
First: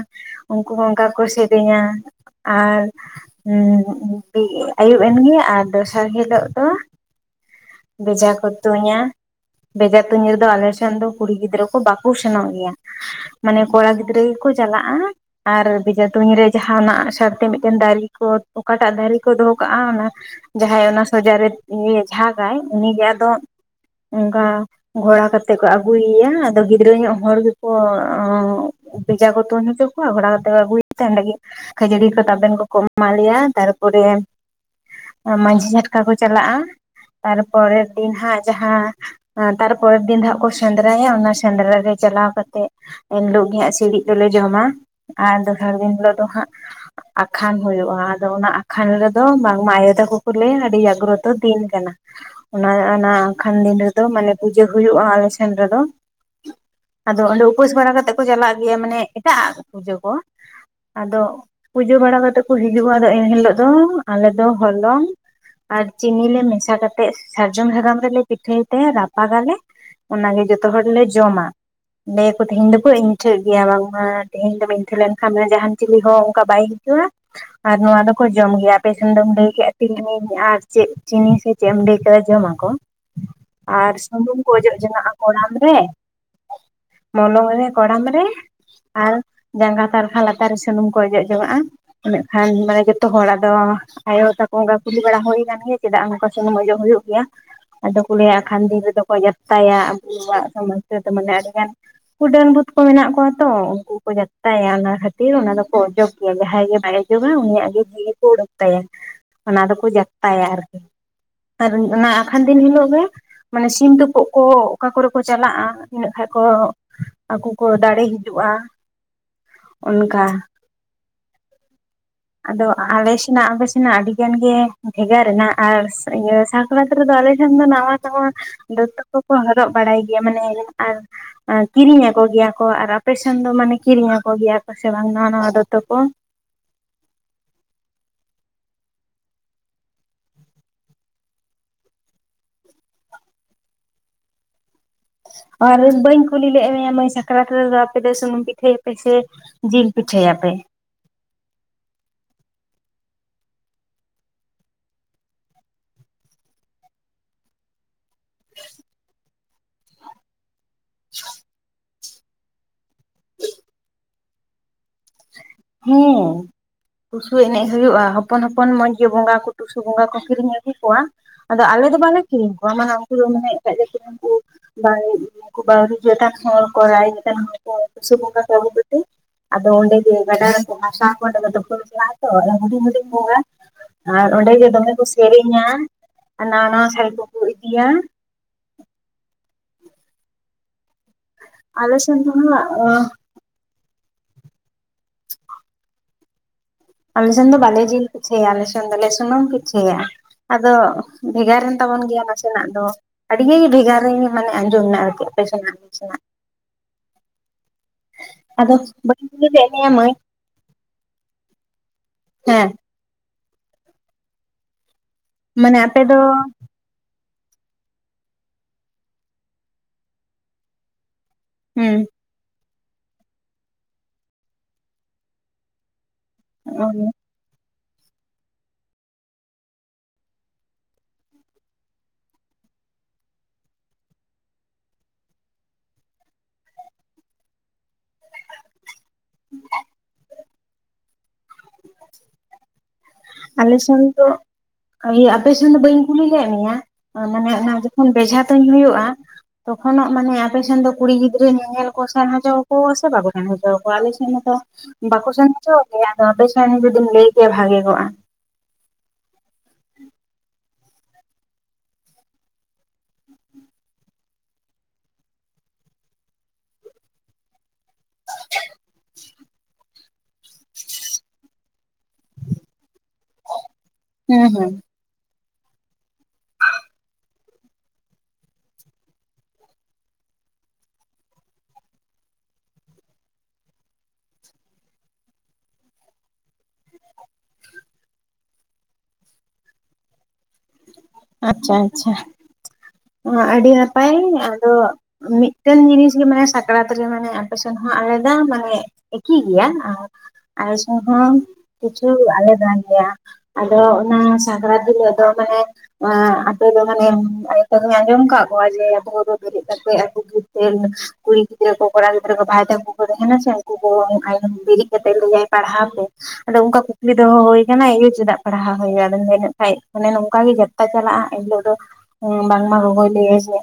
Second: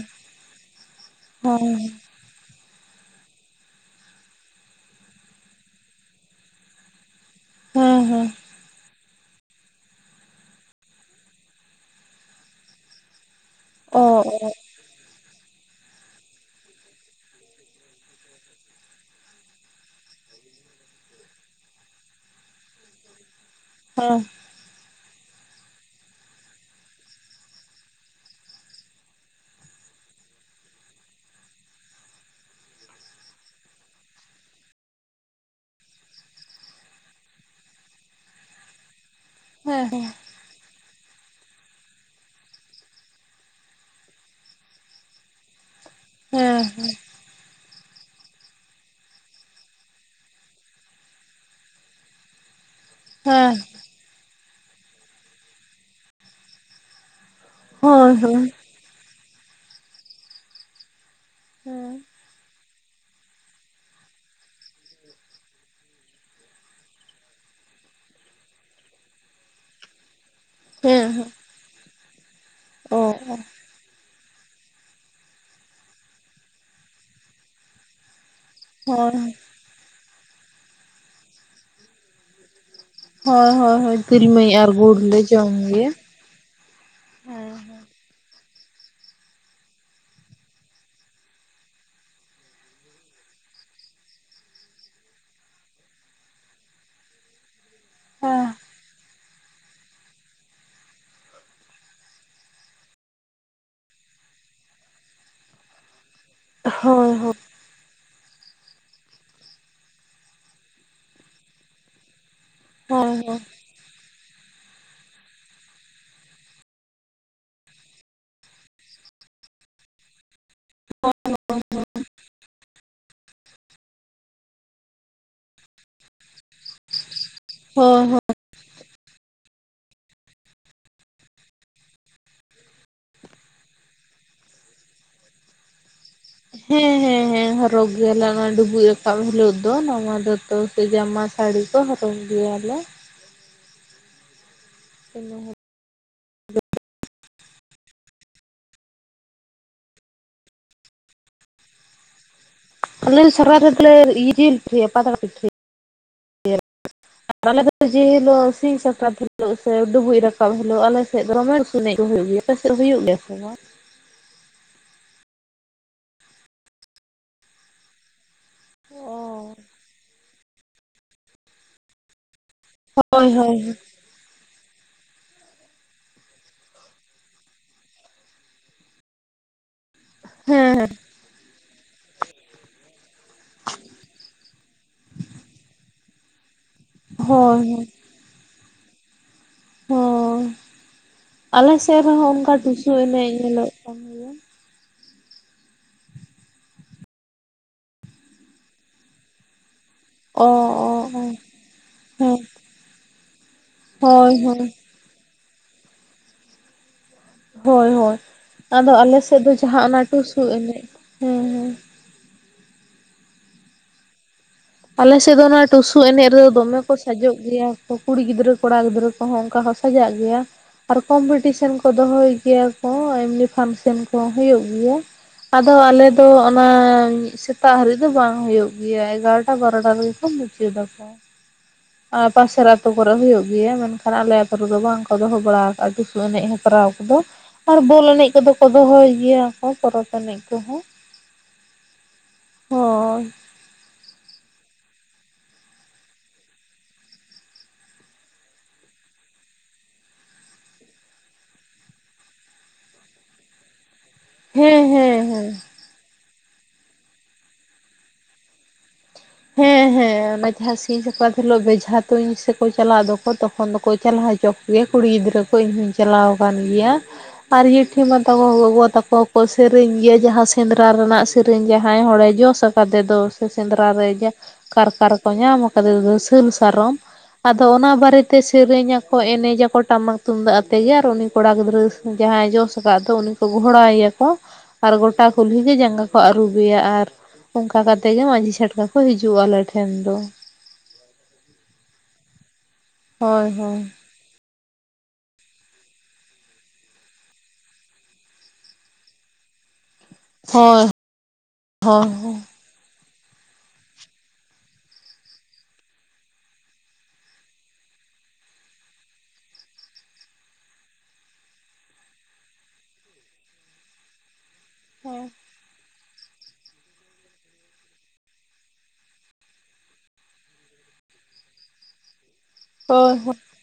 ᱩᱱᱠᱩ ᱦᱚᱸ ᱚᱱᱠᱟ ᱠᱚ ᱦᱮᱸ ᱥᱮᱨᱮᱧᱟ᱾ ᱟᱨ [unintelligible] ᱟᱹᱩᱵ ᱮᱱᱜᱤ ᱟᱨ ᱫᱚᱥᱟᱨ ᱦᱤᱞᱚᱜ ᱫᱚ ᱦᱮᱸ ᱦᱮᱸ ᱦᱮᱸ ᱵᱮᱡᱟ ᱠᱚ ᱛᱩᱧᱟ ᱵᱮᱡᱟ ᱛᱩᱧ ᱨᱮᱫᱚ ᱟᱞᱮ ᱥᱮᱱ ᱫᱚ ᱠᱩᱲᱤ ᱜᱤᱫᱽᱨᱟᱹ ᱠᱚ ᱵᱟᱠᱩ ᱥᱮᱱᱚᱜ ᱜᱮᱭᱟ᱾ ᱢᱟᱱᱮ ᱠᱚᱲᱟ ᱚ ᱜᱤᱫᱽᱨᱟᱹ ᱚ ᱜᱮᱠᱚ ᱪᱟᱞᱟᱜᱼᱟ᱾ ᱟᱨ ᱵᱮᱡᱟ ᱛᱩᱧ ᱨᱮ ᱡᱟᱦᱟᱱᱟᱜ ᱥᱟᱨᱛᱮ ᱢᱤᱫᱴᱮᱱ ᱫᱟᱨᱮ ᱠᱚ ᱚᱠᱟᱴᱟᱜ ᱫᱟᱨᱮ ᱠᱚ ᱫᱚᱦᱚ ᱠᱟᱜᱼᱟ ᱚᱱᱟ ᱡᱟᱦᱟᱸᱭ ᱚᱱᱟ ᱥᱚᱡᱟᱨ ᱨᱮ ᱡᱟᱜᱟᱭ ᱩᱱᱤᱜᱮ ᱟᱫᱚ ᱦᱮᱸ ᱚᱱᱠᱟ ᱜᱷᱚᱲᱟ ᱠᱟᱛᱮᱫ ᱠᱚ ᱟᱹᱜᱩᱭᱮᱭᱟ ᱟᱫᱚ ᱜᱤᱫᱽᱨᱟᱹ ᱧᱚᱜ ᱦᱚᱲ ᱜᱮᱠᱚ ᱵᱮᱡᱟ ᱠᱚ ᱛᱩᱧ ᱚᱪᱚ ᱠᱚᱣᱟ ᱜᱷᱚᱲᱟ ᱠᱟᱛᱮ ᱟᱹᱜᱩᱭ ᱮᱛᱮ ᱚᱰᱮ ᱜᱮ ᱠᱷᱟᱹᱡᱟᱹᱲᱤ ᱠᱚ ᱛᱟᱵᱮᱱ ᱠᱚᱠᱚ ᱮᱢ ᱞᱮᱭᱟ ᱛᱟᱨᱯᱚᱨᱮ ᱢᱟᱹᱡᱷᱤ ᱡᱷᱟᱴᱠᱟ ᱠᱚ ᱪᱟᱞᱟᱜᱼᱟ ᱛᱟᱨᱯᱚᱨᱮᱨ ᱫᱤᱱ ᱦᱟᱸᱜ ᱡᱟᱦᱟᱸ ᱦᱮᱸ ᱛᱟᱨᱯᱚᱨᱮᱨ ᱫᱤᱱ ᱫᱟᱜ ᱠᱚ ᱮᱸᱫᱽᱨᱟᱭᱟ ᱚᱱᱟ ᱥᱮᱸᱫᱽᱨᱟ ᱨᱮ ᱪᱟᱞᱟᱣ ᱠᱟᱛᱮᱜ ᱮᱱᱦᱤᱞᱳᱜ ᱜᱮ ᱦᱟᱸᱜ ᱥᱤᱲᱤᱡ ᱫᱚᱞᱮ ᱡᱚᱢᱟ᱾ ᱟᱨ ᱫᱚᱥᱟᱨ ᱫᱤᱱ ᱦᱤᱞᱳᱜ ᱫᱚ ᱦᱟᱸᱜ ᱦᱮᱸ ᱟᱠᱷᱟᱱ ᱦᱩᱭᱩᱜᱼᱟ ᱟᱫᱚ ᱚᱱᱟ ᱟᱠᱷᱟᱱ ᱨᱮᱫᱚ ᱵᱟᱝᱢᱟ ᱟᱭᱳ ᱛᱟᱠᱚ ᱠᱚ ᱞᱟᱹᱭᱟ ᱟᱹᱰᱤ ᱡᱟᱜᱽᱚᱛᱚ ᱫᱤᱱ ᱠᱟᱱᱟ᱾ ᱚᱱᱟ ᱚᱱᱟ ᱦᱮᱸ ᱟᱠᱷᱟᱱ ᱫᱤᱱ ᱨᱮ ᱫᱚ ᱢᱟᱱᱮ ᱯᱩᱡᱟᱹ ᱦᱩᱭᱩᱜᱼᱟ ᱟᱞᱮ ᱥᱮᱱ ᱨᱮᱫᱚ ᱟᱫᱚ ᱚᱸᱰᱮ ᱩᱯᱟᱹᱥ ᱵᱟᱲᱟ ᱠᱟᱛᱮᱜ ᱦᱳᱭ ᱠᱚ ᱦᱳᱭ ᱪᱟᱞᱟᱜ ᱜᱮᱭᱟ ᱢᱟᱱᱮ ᱮᱴᱟᱜ ᱯᱩᱡᱟᱹ ᱠᱚ ᱟᱫᱚ ᱯᱩᱡᱟᱹ ᱦᱮᱸ ᱵᱟᱲᱟ ᱠᱟᱛᱮ ᱠᱚ ᱦᱤᱡᱩᱜᱼᱟ ᱟᱫᱚ ᱮᱱᱦᱤᱞᱚᱜ ᱫᱚ ᱟᱞᱮ ᱫᱚ ᱦᱚᱞᱚᱝ ᱟᱨ ᱪᱤᱱᱤ ᱞᱮ ᱢᱮᱥᱟ ᱠᱟᱛᱮ ᱥᱟᱨᱡᱚᱢ ᱥᱟᱠᱟᱢ ᱨᱮᱞᱮ ᱯᱤᱴᱷᱟᱹᱭ ᱛᱮ ᱨᱟᱯᱟᱜᱟᱞᱮ᱾ ᱚᱱᱟᱜᱮ ᱡᱚᱛᱚ ᱦᱚᱲ ᱞᱮ ᱦᱮᱸ ᱦᱮᱸ ᱡᱚᱢᱟ ᱞᱟᱹᱭ ᱟᱠᱚ ᱛᱤᱦᱤᱧ ᱫᱩᱠᱩ ᱚ ᱤᱱᱴᱷᱟᱹᱜ ᱦᱳᱭ ᱜᱮᱭᱟ, ᱵᱟᱝ ᱢᱟ ᱛᱮᱦᱮᱧ ᱫᱚ ᱤᱱᱴᱷᱟᱹᱜ ᱞᱮᱱ ᱠᱷᱟᱱ ᱡᱟᱦᱟᱱ ᱪᱤᱞᱤ ᱦᱚᱸ ᱚᱱᱠᱟ ᱵᱟᱭ ᱦᱤᱡᱩᱜᱼᱟ ᱟᱨ ᱱᱚᱣᱟ ᱫᱚ ᱠᱚ ᱡᱚᱢ ᱜᱮᱭᱟ ᱟᱯᱮ ᱥᱮᱱ ᱫᱚᱢ ᱦᱳᱭ ᱞᱟᱹᱭ ᱠᱮᱫᱼᱟ ᱛᱤᱞᱢᱤᱧ ᱟᱨ ᱪᱮᱫ ᱪᱤᱱᱤ ᱥᱮ ᱪᱮᱫ ᱮᱢ ᱞᱟᱹᱭ ᱠᱮᱫᱟ ᱡᱚᱢᱟ ᱠᱚ᱾ ᱦᱳᱭ ᱟᱨ ᱦᱳᱭ ᱥᱩᱱᱩᱢ ᱠᱚ ᱛᱤᱞᱢᱤᱧ ᱟᱨ ᱚᱡᱚᱜ ᱜᱩᱲ ᱡᱚᱝᱟᱜ ᱟᱠᱚ ᱞᱮ ᱡᱚᱢ ᱠᱚᱲᱟᱢ ᱨᱮ᱾ ᱜᱮᱭᱟ ᱢᱚᱞᱚᱝ ᱦᱮᱸ ᱨᱮ ᱠᱚᱲᱟᱢ ᱨᱮ ᱟᱨ ᱡᱟᱸᱜᱟ ᱛᱟᱨᱠᱷᱟ ᱞᱟᱛᱟᱨ ᱨᱮ ᱥᱩᱱᱩᱢ ᱠᱚ ᱚᱡᱚᱜᱽ ᱡᱚᱝᱟᱜᱼᱟ᱾ ᱤᱱᱟᱹᱜᱠᱷᱟᱱ ᱢᱟᱱᱮ ᱡᱚᱛᱚ ᱦᱚᱲᱟᱜ ᱫᱚ ᱟᱭᱳᱼ ᱛᱟᱠ ᱚᱱᱠᱟ ᱠᱩᱞᱤ ᱵᱟᱲᱟ ᱦᱩᱭ ᱠᱟᱱ ᱜᱮᱭᱟ ᱪᱮᱫᱟᱜ ᱱᱚᱝᱠᱟ ᱥᱩᱱᱩᱢ ᱚᱡᱚᱜ ᱦᱩᱭᱩᱜ ᱜᱮᱭᱟ ᱟᱫᱚ ᱠᱚ ᱞᱟᱹᱭᱟ ᱟᱠᱷᱟᱱ ᱫᱤᱱ ᱨᱮᱫᱚ ᱠᱚ ᱚᱡᱟᱜ ᱛᱟᱭᱟ ᱟᱵᱚᱣᱟᱜ ᱥᱚᱢᱚᱥᱟ ᱫᱚ ᱢᱟᱱᱮ ᱟᱹᱰᱤᱜᱟᱱ ᱩᱰᱟᱹᱱ ᱵᱷᱩᱛ ᱠᱚ ᱢᱮᱱᱟᱜ ᱠᱚᱣᱟ ᱛᱚ ᱩᱱᱠᱩ ᱠᱚ ᱡᱟᱛᱟᱭᱟ ᱚᱱᱟ ᱠᱷᱟᱹᱛᱤᱨ ᱚᱱᱟ ᱫᱚᱠᱚ ᱚᱡᱚᱜ ᱡᱟᱦᱟᱸᱭ ᱜᱮ ᱵᱟᱭ ᱦᱳᱭ ᱟᱸᱡᱚᱜᱟ ᱦᱳᱭ ᱩᱱᱤᱭᱟᱜ ᱜᱮ ᱛᱤ ᱠᱚ ᱚᱰᱚᱠ ᱛᱟᱭᱟ᱾ ᱚᱱᱟ ᱫᱚᱠᱚ ᱡᱟᱠᱛᱟᱭᱟ ᱟᱨᱠᱤ ᱟᱨ ᱚᱱᱟ ᱠᱷᱟᱱ ᱫᱤᱱ ᱦᱤᱞᱳᱜ ᱜᱮ ᱦᱳᱭ ᱦᱳᱭ ᱢᱟᱱᱮ ᱥᱤᱢ ᱛᱩᱯᱩᱜ ᱠᱚ ᱚᱠᱟ ᱠᱚᱨᱮ ᱠᱚ ᱪᱟᱞᱟᱜᱼᱟ ᱤᱱᱟᱹᱜ ᱠᱷᱟᱱ ᱠᱚ ᱟᱠᱚ ᱠᱚ ᱫᱟᱲᱮ ᱦᱤᱡᱩᱜᱼᱟ᱾ ᱚᱱᱠᱟ ᱟᱫᱚ ᱟᱞᱮ ᱥᱮᱱᱟᱜ ᱟᱯᱮ ᱥᱮᱱᱟᱜ ᱟᱹᱰᱤ ᱟᱹᱰᱤ ᱜᱟᱱ ᱜᱮ ᱵᱷᱮᱜᱟᱨ ᱮᱱᱟ ᱟᱨ ᱤᱭᱟᱹ ᱥᱟᱠᱨᱟᱛ ᱨᱮᱫᱚ ᱟᱞᱮ ᱮᱱᱠᱷᱟᱱ ᱫᱚ ᱱᱟᱣᱟ ᱦᱳᱭ ᱦᱳᱭ ᱱᱟᱣᱟ ᱫᱚᱛᱚ ᱠᱚᱠᱚ ᱦᱚᱨᱚᱜ ᱵᱟᱲᱟᱭ ᱜᱮᱭᱟ ᱢᱟᱱᱮ ᱟᱨ ᱠᱤᱨᱤᱧ ᱟᱠᱚᱜᱮᱭᱟ ᱠᱚ ᱟᱨ ᱟᱯᱮᱥᱮᱱ ᱫᱚ ᱢᱟᱱᱮ ᱠᱤᱨᱤᱧ ᱟᱠᱚ ᱜᱮᱭᱟ ᱠᱚ ᱥᱮ ᱵᱟᱝ ᱱᱟᱣᱟ ᱱᱟᱣᱟ ᱫᱚᱛᱚ ᱠᱚ᱾ ᱦᱮᱸ ᱦᱮᱸ ᱦᱮᱸ᱾ ᱦᱚᱨᱚᱜ ᱜᱮᱭᱟᱞᱮ ᱚᱱᱟ ᱰᱩᱵᱩᱡ ᱨᱟᱠᱟᱵ ᱦᱤᱞᱳᱜ ᱫᱚ ᱱᱟᱣᱟ ᱫᱚᱛᱚ ᱥᱮ ᱡᱟᱢᱟ ᱥᱟᱹᱲᱤ᱾ ᱠᱚ ᱦᱚᱨᱚᱜ ᱜᱮᱭᱟᱞᱮ, [inaudible] ᱟᱨ ᱵᱟᱹᱧ ᱠᱩᱞᱤ ᱞᱮᱫ ᱢᱮᱭᱟ ᱢᱟᱹᱭ ᱥᱟᱠᱨᱟᱛ ᱨᱮᱫᱚ ᱟᱯᱮ ᱥᱩᱱᱩᱢ ᱯᱤᱴᱷᱟᱹᱭ ᱟᱯᱮ ᱥᱮ ᱡᱤᱞ ᱯᱤᱴᱷᱟᱹᱭᱟ ᱯᱮ? ᱟᱞᱮ ᱥᱟᱠᱨᱟᱛ ᱨᱮᱫᱚ ᱞᱮ ᱡᱤᱞ ᱯᱤᱴᱷᱟᱹᱭᱟ ᱯᱟᱛᱲᱟ ᱯᱤᱴᱷᱟᱹᱭᱟ ᱞᱮ᱾ ᱟᱨ ᱟᱞᱮ ᱫᱚ ᱡᱮ ᱦᱤᱞᱳᱜ ᱥᱤᱧ ᱥᱟᱠᱨᱟᱛ ᱦᱤᱞᱳᱜ ᱥᱮ ᱰᱩᱵᱩᱡ ᱨᱟ ᱠᱟᱵ ᱦᱤᱞᱳᱜ ᱟᱞᱮ ᱥᱮᱫ ᱫᱚᱢᱮ ᱴᱩᱥᱩ ᱮᱱᱮᱡ ᱠᱚ ᱦᱳᱭᱳᱜ ᱜᱮᱭᱟ, ᱟᱯᱮ ᱥᱮᱫ ᱦᱳᱭᱳᱜᱼᱟ ᱥᱮ ᱵᱟᱝ? ᱦᱮᱸ᱾ ᱴᱩᱥᱩ ᱮᱱᱮᱡ ᱦᱩᱭᱩᱜᱼᱟ ᱦᱚᱯᱚᱱ ᱦᱚᱯᱚᱱ ᱢᱚᱡᱽ ᱜᱮ ᱚ ᱵᱚᱸᱜᱟ ᱠᱚ ᱴᱩᱥᱩ ᱵᱚᱸᱜᱟ ᱠᱚ ᱠᱤᱨᱤᱧ ᱟᱹᱜᱩ ᱠᱚᱣᱟ ᱟᱫᱚ ᱟᱞᱮ ᱫᱚ ᱵᱟᱞᱮ ᱠᱤᱨᱤᱧ ᱠᱚᱣᱟ ᱢᱟᱱᱮ ᱩᱱᱠᱩ ᱫᱚ ᱦᱳᱭ ᱢᱟᱱᱮ ᱦᱳᱭ ᱮᱴᱟᱜ ᱦᱮᱸ ᱡᱟᱹᱛᱤ ᱨᱮᱱ ᱠᱩ [unintelligible] ᱩᱱᱠᱩ ᱵᱟᱣᱨᱤ ᱡᱟᱹᱛ [unintelligible] ᱴᱩᱥᱩ ᱵᱚᱝᱜᱟ ᱠᱚ ᱟᱜᱩ ᱠᱚᱛᱮ ᱟᱫᱚ ᱚᱸᱰᱮ ᱜᱮ ᱜᱟᱰᱟᱨᱮ ᱠᱚ ᱦᱮᱸ ᱵᱷᱟᱥᱟᱣ ᱠᱳᱣᱟ ᱛᱚ ᱟᱫᱚ ᱚᱸᱰᱮ ᱜᱮ ᱪᱟᱞᱟᱜ ᱟᱠᱚ ᱟᱫᱚ ᱦᱩᱰᱤᱧ ᱦᱩᱰᱤᱧ ᱵᱚᱸᱜᱟ, ᱟᱨ ᱚᱸᱰᱮᱜᱮ ᱫᱚᱢᱮ ᱠᱚ ᱥᱮᱨᱮᱧᱟ ᱟᱨ ᱱᱟᱣᱟ ᱱᱟᱣᱟ ᱥᱟᱹᱲᱤ ᱠᱚᱠᱚ ᱦᱳᱭ ᱤᱫᱤᱭᱟ᱾ ᱦᱳᱭ ᱟᱞᱮ ᱥᱮᱫ ᱥᱮᱱ ᱨᱮᱦᱚᱸ ᱫᱚ ᱦᱟᱸᱜ ᱚᱱᱠᱟ ᱴᱩᱥᱩ ᱮᱱᱮᱡ ᱧᱮᱞᱚᱜ ᱠᱟᱱ ᱜᱮᱭᱟ [unintelligible] ᱟᱞᱮ ᱥᱮᱱ ᱫᱚ ᱵᱟᱞᱮ ᱡᱤᱞ ᱯᱤᱴᱷᱟᱹᱭᱟ ᱟᱞᱮ ᱥᱮᱱ ᱫᱚ ᱞᱮ ᱥᱩᱱᱩᱢ ᱯᱤᱴᱷᱟᱹᱭᱟ ᱚ ᱟᱫᱚ ᱚ ᱚ ᱦᱮᱸ ᱵᱷᱮᱜᱟᱨ ᱮᱱ ᱛᱟᱵᱚᱱ ᱜᱮᱭᱟ ᱱᱟᱥᱮᱱᱟᱜ ᱫᱚ ᱟᱹᱰᱤ ᱜᱮ ᱵᱷᱮ ᱦᱳᱭ [inaudible] ᱢᱟᱱᱮ ᱦᱳᱭ ᱟᱡᱚᱢᱱᱟ ᱟᱨᱠᱤ ᱟᱯᱮ ᱥᱮᱱᱟᱜ ᱟᱞᱮ‌ ᱥᱮᱱᱟᱜ ᱦᱳᱭ ᱦᱳᱭ ᱟᱫᱚ ᱵᱟᱹᱧ ᱟᱞᱮᱥᱮᱫ ᱠᱩᱞᱤ ᱫᱚ ᱞᱮᱫ ᱡᱟᱦᱟᱸ ᱢᱮᱭᱟ ᱚᱱᱟ ᱢᱟᱹᱭ ᱴᱩᱥᱩ ᱮᱱᱮᱡ ᱦᱮᱸ ᱦᱮᱸ᱾ ᱦᱮᱸ᱾ ᱟᱞᱮᱥᱮᱫ ᱫᱚ ᱚᱱᱟ ᱢᱟᱱᱮ ᱴᱩᱥᱩ ᱟᱯᱮ ᱫᱚ ᱮᱱᱮᱡ ᱨᱮᱫᱚ ᱫᱚᱢᱮ ᱠᱚ ᱥᱟᱡᱚᱜ ᱜᱮᱭᱟ, ᱠᱚ ᱠᱩᱲᱤ ᱜᱤᱫᱽᱨᱟᱹ ᱠᱚᱲᱟ ᱜᱤᱫᱽᱨᱟᱹ ᱠᱚᱦᱚᱸ ᱚᱱᱠᱟ ᱦᱚᱸ ᱥᱟᱡᱟᱜ ᱜᱮᱭᱟ, ᱟᱨ ᱠᱚᱢᱯᱤᱴᱤᱥᱮᱱ ᱠᱚ ᱦᱩᱸ ᱫᱚᱦᱚᱭ ᱜᱮᱭᱟ᱾ ᱠᱚ ᱮᱢᱱᱤ ᱯᱷᱟᱱᱥᱮᱱ ᱠᱚ ᱦᱩᱭᱩᱜ ᱜᱮᱭᱟ, ᱟᱫᱚ ᱟᱞᱮ ᱫᱚ ᱚᱱᱟ ᱥᱮ ᱛᱟᱜ ᱦᱟᱹᱨᱤᱡ ᱫᱚ ᱵᱟᱝ ᱦᱩᱭᱩᱜ ᱜᱮᱭᱟ ᱮᱜᱟᱨᱚᱴᱟ ᱵᱟᱨᱚᱴᱟ ᱨᱮᱜᱮ ᱠᱚ ᱢᱩᱪᱟᱹ ᱫᱟᱠᱚ᱾ [inaudible] ᱟ ᱯᱟᱥᱮᱨ ᱟᱹᱛᱩᱳ ᱠᱚᱨᱮᱜ ᱦᱩᱭᱩᱜ ᱜᱮᱭᱟ ᱢᱮᱱᱠᱷᱟᱱ ᱟᱞᱮ ᱟᱹᱛᱩ ᱨᱮᱫᱚ ᱵᱟᱝ ᱠᱚ ᱫᱚᱦᱚ ᱵᱟᱲᱟ ᱠᱟᱜ-ᱟ ᱴᱩᱥᱩ ᱮᱱᱮᱡ ᱦᱮᱯᱨᱟᱣ ᱠᱚᱫᱚ᱾ ᱟᱨ ᱵᱚᱞ ᱮᱱᱮᱡ ᱠᱚᱫᱚ ᱠᱚ ᱫᱚᱦᱚᱭ ᱜᱮᱭᱟ ᱠᱚ ᱯᱚᱨᱚᱵᱽ ᱮᱱᱮᱡ ᱠᱚᱦᱚᱸ ᱦᱳᱭ᱾ ᱟᱞᱮᱥᱮᱱ ᱫᱚ ᱤᱭᱟᱹ ᱟᱯᱮᱥᱚᱱ ᱫᱚ ᱵᱟᱹᱧ ᱠᱩᱞᱤ ᱞᱮᱫ ᱢᱮᱭᱟ ᱢᱟᱱᱮ ᱚᱱᱟ ᱡᱚᱠᱷᱚᱱ ᱵᱷᱮᱡᱷᱟ ᱛᱩᱧ ᱦᱩᱭᱩᱜᱼᱟ, ᱛᱚᱠᱷᱚᱱᱟᱜ ᱢᱟᱱᱮ ᱟᱯᱮᱥᱮᱱ ᱫᱚ ᱠᱩᱲᱤ ᱜᱤᱫᱽᱨᱟᱹ ᱧᱮᱧᱮᱞ ᱠᱚ ᱥᱮᱱ ᱦᱚᱪᱚᱣᱟᱠᱚᱣᱟ ᱥᱮ ᱵᱟᱠᱚ ᱥᱮᱱ ᱦᱚᱪᱚᱣᱟ ᱟᱞᱮ ᱥᱮᱱ ᱫᱚ ᱫᱚ ᱦᱮᱸ ᱦᱮᱸ ᱵᱟᱠᱚ ᱦᱮᱸ ᱥᱮᱱ ᱦᱚᱪᱚᱣᱭᱟᱠᱚᱣᱟ ᱟᱫᱚ ᱟᱯᱮ ᱥᱮᱱ ᱡᱩᱫᱤᱢ ᱞᱮᱭ ᱠᱮᱭᱟ ᱵᱷᱟᱜᱤ ᱠᱚᱜ-ᱟ᱾ ᱦᱮᱸ ᱦᱮᱸ ᱚᱱᱟ ᱡᱷᱟ ᱥᱤᱧ ᱥᱟᱠᱨᱟᱛ ᱦᱤᱞᱳᱜ ᱵᱮᱡᱷᱟ ᱛᱩᱧ ᱥᱮᱠᱚ ᱪᱟᱞᱟᱜᱣ ᱫᱚᱠᱚ ᱛᱚᱠᱷᱚᱱ ᱫᱚᱠᱚ ᱪᱟᱞᱟᱣ ᱦᱚᱪᱚ ᱤᱭᱟᱹ ᱠᱩᱲᱤ ᱜᱤᱫᱽᱨᱟᱹ ᱠᱚ ᱤᱧ ᱦᱚᱧ ᱪᱟᱞᱟᱣ ᱠᱟᱱ ᱜᱮᱭᱟ, ᱟᱨ ᱡᱮ ᱴᱷᱤ ᱢᱟᱛᱟᱠᱚ ᱜᱚᱜᱚ ᱛᱟᱠᱚ ᱠᱚ ᱥᱮᱨᱮᱧ ᱜᱮᱭᱟ ᱡᱟᱦᱟᱸ ᱥᱮᱸᱫᱽᱨᱟ ᱨᱮᱱᱟᱜ ᱥᱮᱨᱮᱧ ᱡᱟᱦᱟᱸᱭ ᱦᱚᱲᱮ ᱡᱚᱥ ᱠᱟᱫᱮ ᱫᱚ ᱥᱮ ᱥᱮᱸᱫᱽᱨᱟ ᱨᱮ ᱡᱟ ᱦᱩᱸ ᱦᱩᱸ ᱠᱟᱨᱠᱟᱨ ᱠᱚ ᱧᱟᱢ ᱠᱟᱫᱮ ᱫᱚ ᱥᱟᱞ ᱥᱟᱨᱚᱢ ᱟᱫᱚ ᱚᱱᱟ ᱵᱟᱨᱮᱛᱮ ᱥᱮᱨᱮᱧᱟ ᱠᱚ ᱮᱱᱮᱡᱟᱠᱚ ᱴᱟᱢᱟᱠ ᱛᱩᱢᱫᱟᱜ ᱟᱛᱮᱜ ᱟᱨ ᱩᱱᱤ ᱠᱚᱲᱟ ᱜᱤᱫᱽᱨᱟᱹ ᱡᱟᱦᱟᱸᱭ ᱡᱚᱥ ᱠᱟᱫ ᱫᱚ ᱩᱱᱤ ᱠᱚ ᱜᱷᱳᱲᱟᱭᱮᱭᱟ ᱠᱚ, ᱟᱨ ᱜᱚᱴᱟ ᱠᱩᱞᱦᱤ ᱜᱮ ᱡᱟᱸᱜᱟ ᱠᱚ ᱟᱹᱨᱩᱵᱮᱭᱟ ᱟᱨ ᱚᱱᱠᱟ ᱠᱟᱛᱮ ᱜᱮ ᱢᱟᱹᱡᱷᱤ ᱪᱷᱟᱴᱠᱟ ᱠᱚ ᱠᱚ ᱦᱤᱡᱩᱜ-ᱟ ᱟᱞᱮ ᱴᱷᱮᱱ ᱫᱚ ᱟᱪᱪᱷᱟ ᱟᱪᱪᱷᱟ ᱦᱳᱭ ᱟᱹᱰᱤ ᱦᱳᱭ ᱱᱟᱯᱟᱭ ᱟᱨ ᱟᱫᱚ ᱢᱤᱫᱴᱮᱱ ᱡᱤᱱᱤᱥ ᱜᱮ ᱢᱟᱱᱮ ᱥᱟᱠᱨᱟᱛ ᱨᱮ ᱢᱟᱱᱮ ᱟᱯᱮᱥᱮᱱ ᱦᱚᱸ ᱟᱞᱟᱫᱟ ᱢᱟᱱᱮ ᱮᱠᱤ ᱜᱮᱭᱟ ᱟᱨ ᱟᱞᱮ ᱦᱳᱭ ᱥᱮᱱ ᱦᱚᱸ ᱦᱳᱭ ᱠᱤᱪᱷᱩ ᱟᱞᱟᱫᱟ ᱜᱮᱭᱟ᱾ ᱟᱫᱚ ᱚᱱᱟ ᱥᱟᱠᱨᱟᱛ ᱦᱤᱞᱳᱜ ᱫᱚ ᱢᱟᱱᱮ ᱟᱸᱻ ᱟᱯᱮ ᱫᱚ ᱢᱟᱱᱮ ᱟᱸᱡᱚᱢ ᱠᱟᱜ ᱠᱚᱣᱟ ᱡᱮ ᱟᱵᱚ ᱠᱚᱫᱚ ᱵᱮᱨᱮᱫ ᱠᱟᱛᱮ [unintelligible] ᱠᱩᱲᱤ ᱜᱤᱫᱽᱨᱟᱹ ᱠᱚᱲᱟ ᱜᱤᱫᱽᱨᱟᱹ ᱠᱚ ᱵᱷᱟᱭ ᱛᱟᱠᱚ ᱠᱚ ᱛᱟᱦᱮᱱᱟ ᱩᱝᱠᱩ ᱠᱚ ᱟᱭᱼᱼ ᱵᱤᱨᱤᱫ ᱠᱟᱛᱮᱜ ᱦᱳᱭ ᱞᱟᱹᱭᱟᱭ ᱯᱟᱲᱦᱟᱣ ᱠᱚ ᱟᱫᱚ ᱚᱱᱠᱟ ᱠᱩᱠᱞᱤ ᱫᱚᱦᱚ ᱦᱩᱭ ᱠᱟᱱᱟ ᱮᱭᱳ ᱪᱮᱫᱟᱜ ᱯᱟᱲᱦᱟᱣ ᱦᱩᱭᱩᱜ-ᱟ ᱟᱫᱚ ᱞᱟᱹᱭᱟ ᱠᱷᱟᱡ ᱢᱟᱱᱮ ᱱᱚᱝᱠᱟ ᱜᱮ ᱠᱟ ᱪᱟᱞᱟᱜ-ᱟ ᱮᱱᱦᱤᱞᱳᱜ ᱫᱚ ᱵᱟᱝᱢᱟ ᱜᱚᱜᱚᱭ ᱦᱳᱭ ᱞᱟᱹᱭᱟ ᱡᱮ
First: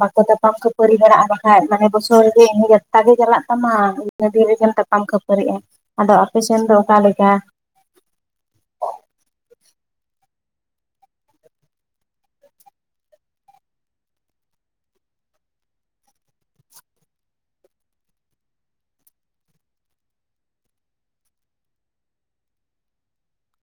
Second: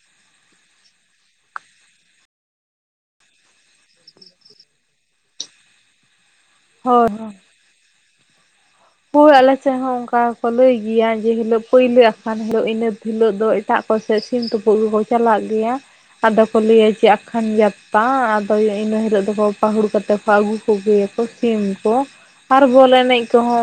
ᱵᱟᱠᱚ ᱛᱟᱯᱟᱢ ᱠᱷᱟᱹᱯᱟᱹᱨᱤ ᱢᱮᱱᱟᱜᱼᱟ ᱵᱟᱠᱷᱟᱡ ᱢᱟᱱᱮ ᱵᱚᱪᱷᱚᱨᱮᱜᱮ ᱤᱱᱟᱹ ᱡᱟᱛᱟᱜ ᱜᱮ ᱪᱟᱞᱟᱜ ᱛᱟᱢᱟ ᱤᱱᱟᱹ ᱫᱤ ᱨᱮᱜᱮᱢ ᱛᱟᱯᱟᱢ ᱠᱷᱟᱹᱯᱟᱹᱨᱤᱜ-ᱟ ᱟᱫᱚ ᱟᱯᱮᱥᱮᱱ ᱫᱚ ᱚᱠᱟ ᱦᱳᱭ ᱞᱮᱠᱟ ᱦᱳᱭ ᱟᱞᱮ ᱥᱮᱫ ᱦᱚᱸ ᱚᱝᱠᱟ ᱠᱚ ᱞᱟᱹᱭ ᱜᱤᱭᱟ ᱡᱮ ᱦᱤᱞᱳᱜ ᱯᱩᱭᱞᱳ ᱟᱠᱷᱟᱱ ᱦᱤᱞᱳᱜ ᱤᱱᱟᱹ ᱦᱤᱞᱳᱜ ᱫᱚ ᱴᱟᱜ ᱠᱚᱥᱮᱜ ᱥᱤᱢ ᱛᱩᱯᱩᱜ ᱠᱚᱠᱚ ᱪᱟᱞᱟᱜ ᱜᱮᱭᱟ ᱟᱫᱚ ᱠᱚ ᱞᱟᱹᱭ ᱟ ᱡᱮ ᱟᱠᱷᱟᱱ ᱡᱟᱛᱯᱟ ᱟᱫᱚ ᱤᱱᱟᱹ ᱦᱤᱞᱳᱜ ᱫᱚ ᱠᱚ ᱯᱟᱹᱦᱩᱲ ᱠᱟᱛᱮ ᱠᱚ ᱟᱹᱜᱩ ᱠᱚᱜᱮᱭᱟᱠᱚ ᱥᱤᱢ ᱠᱚ ᱟᱨ ᱵᱚᱞ ᱮᱱᱮᱡ ᱠᱚᱦᱚᱸ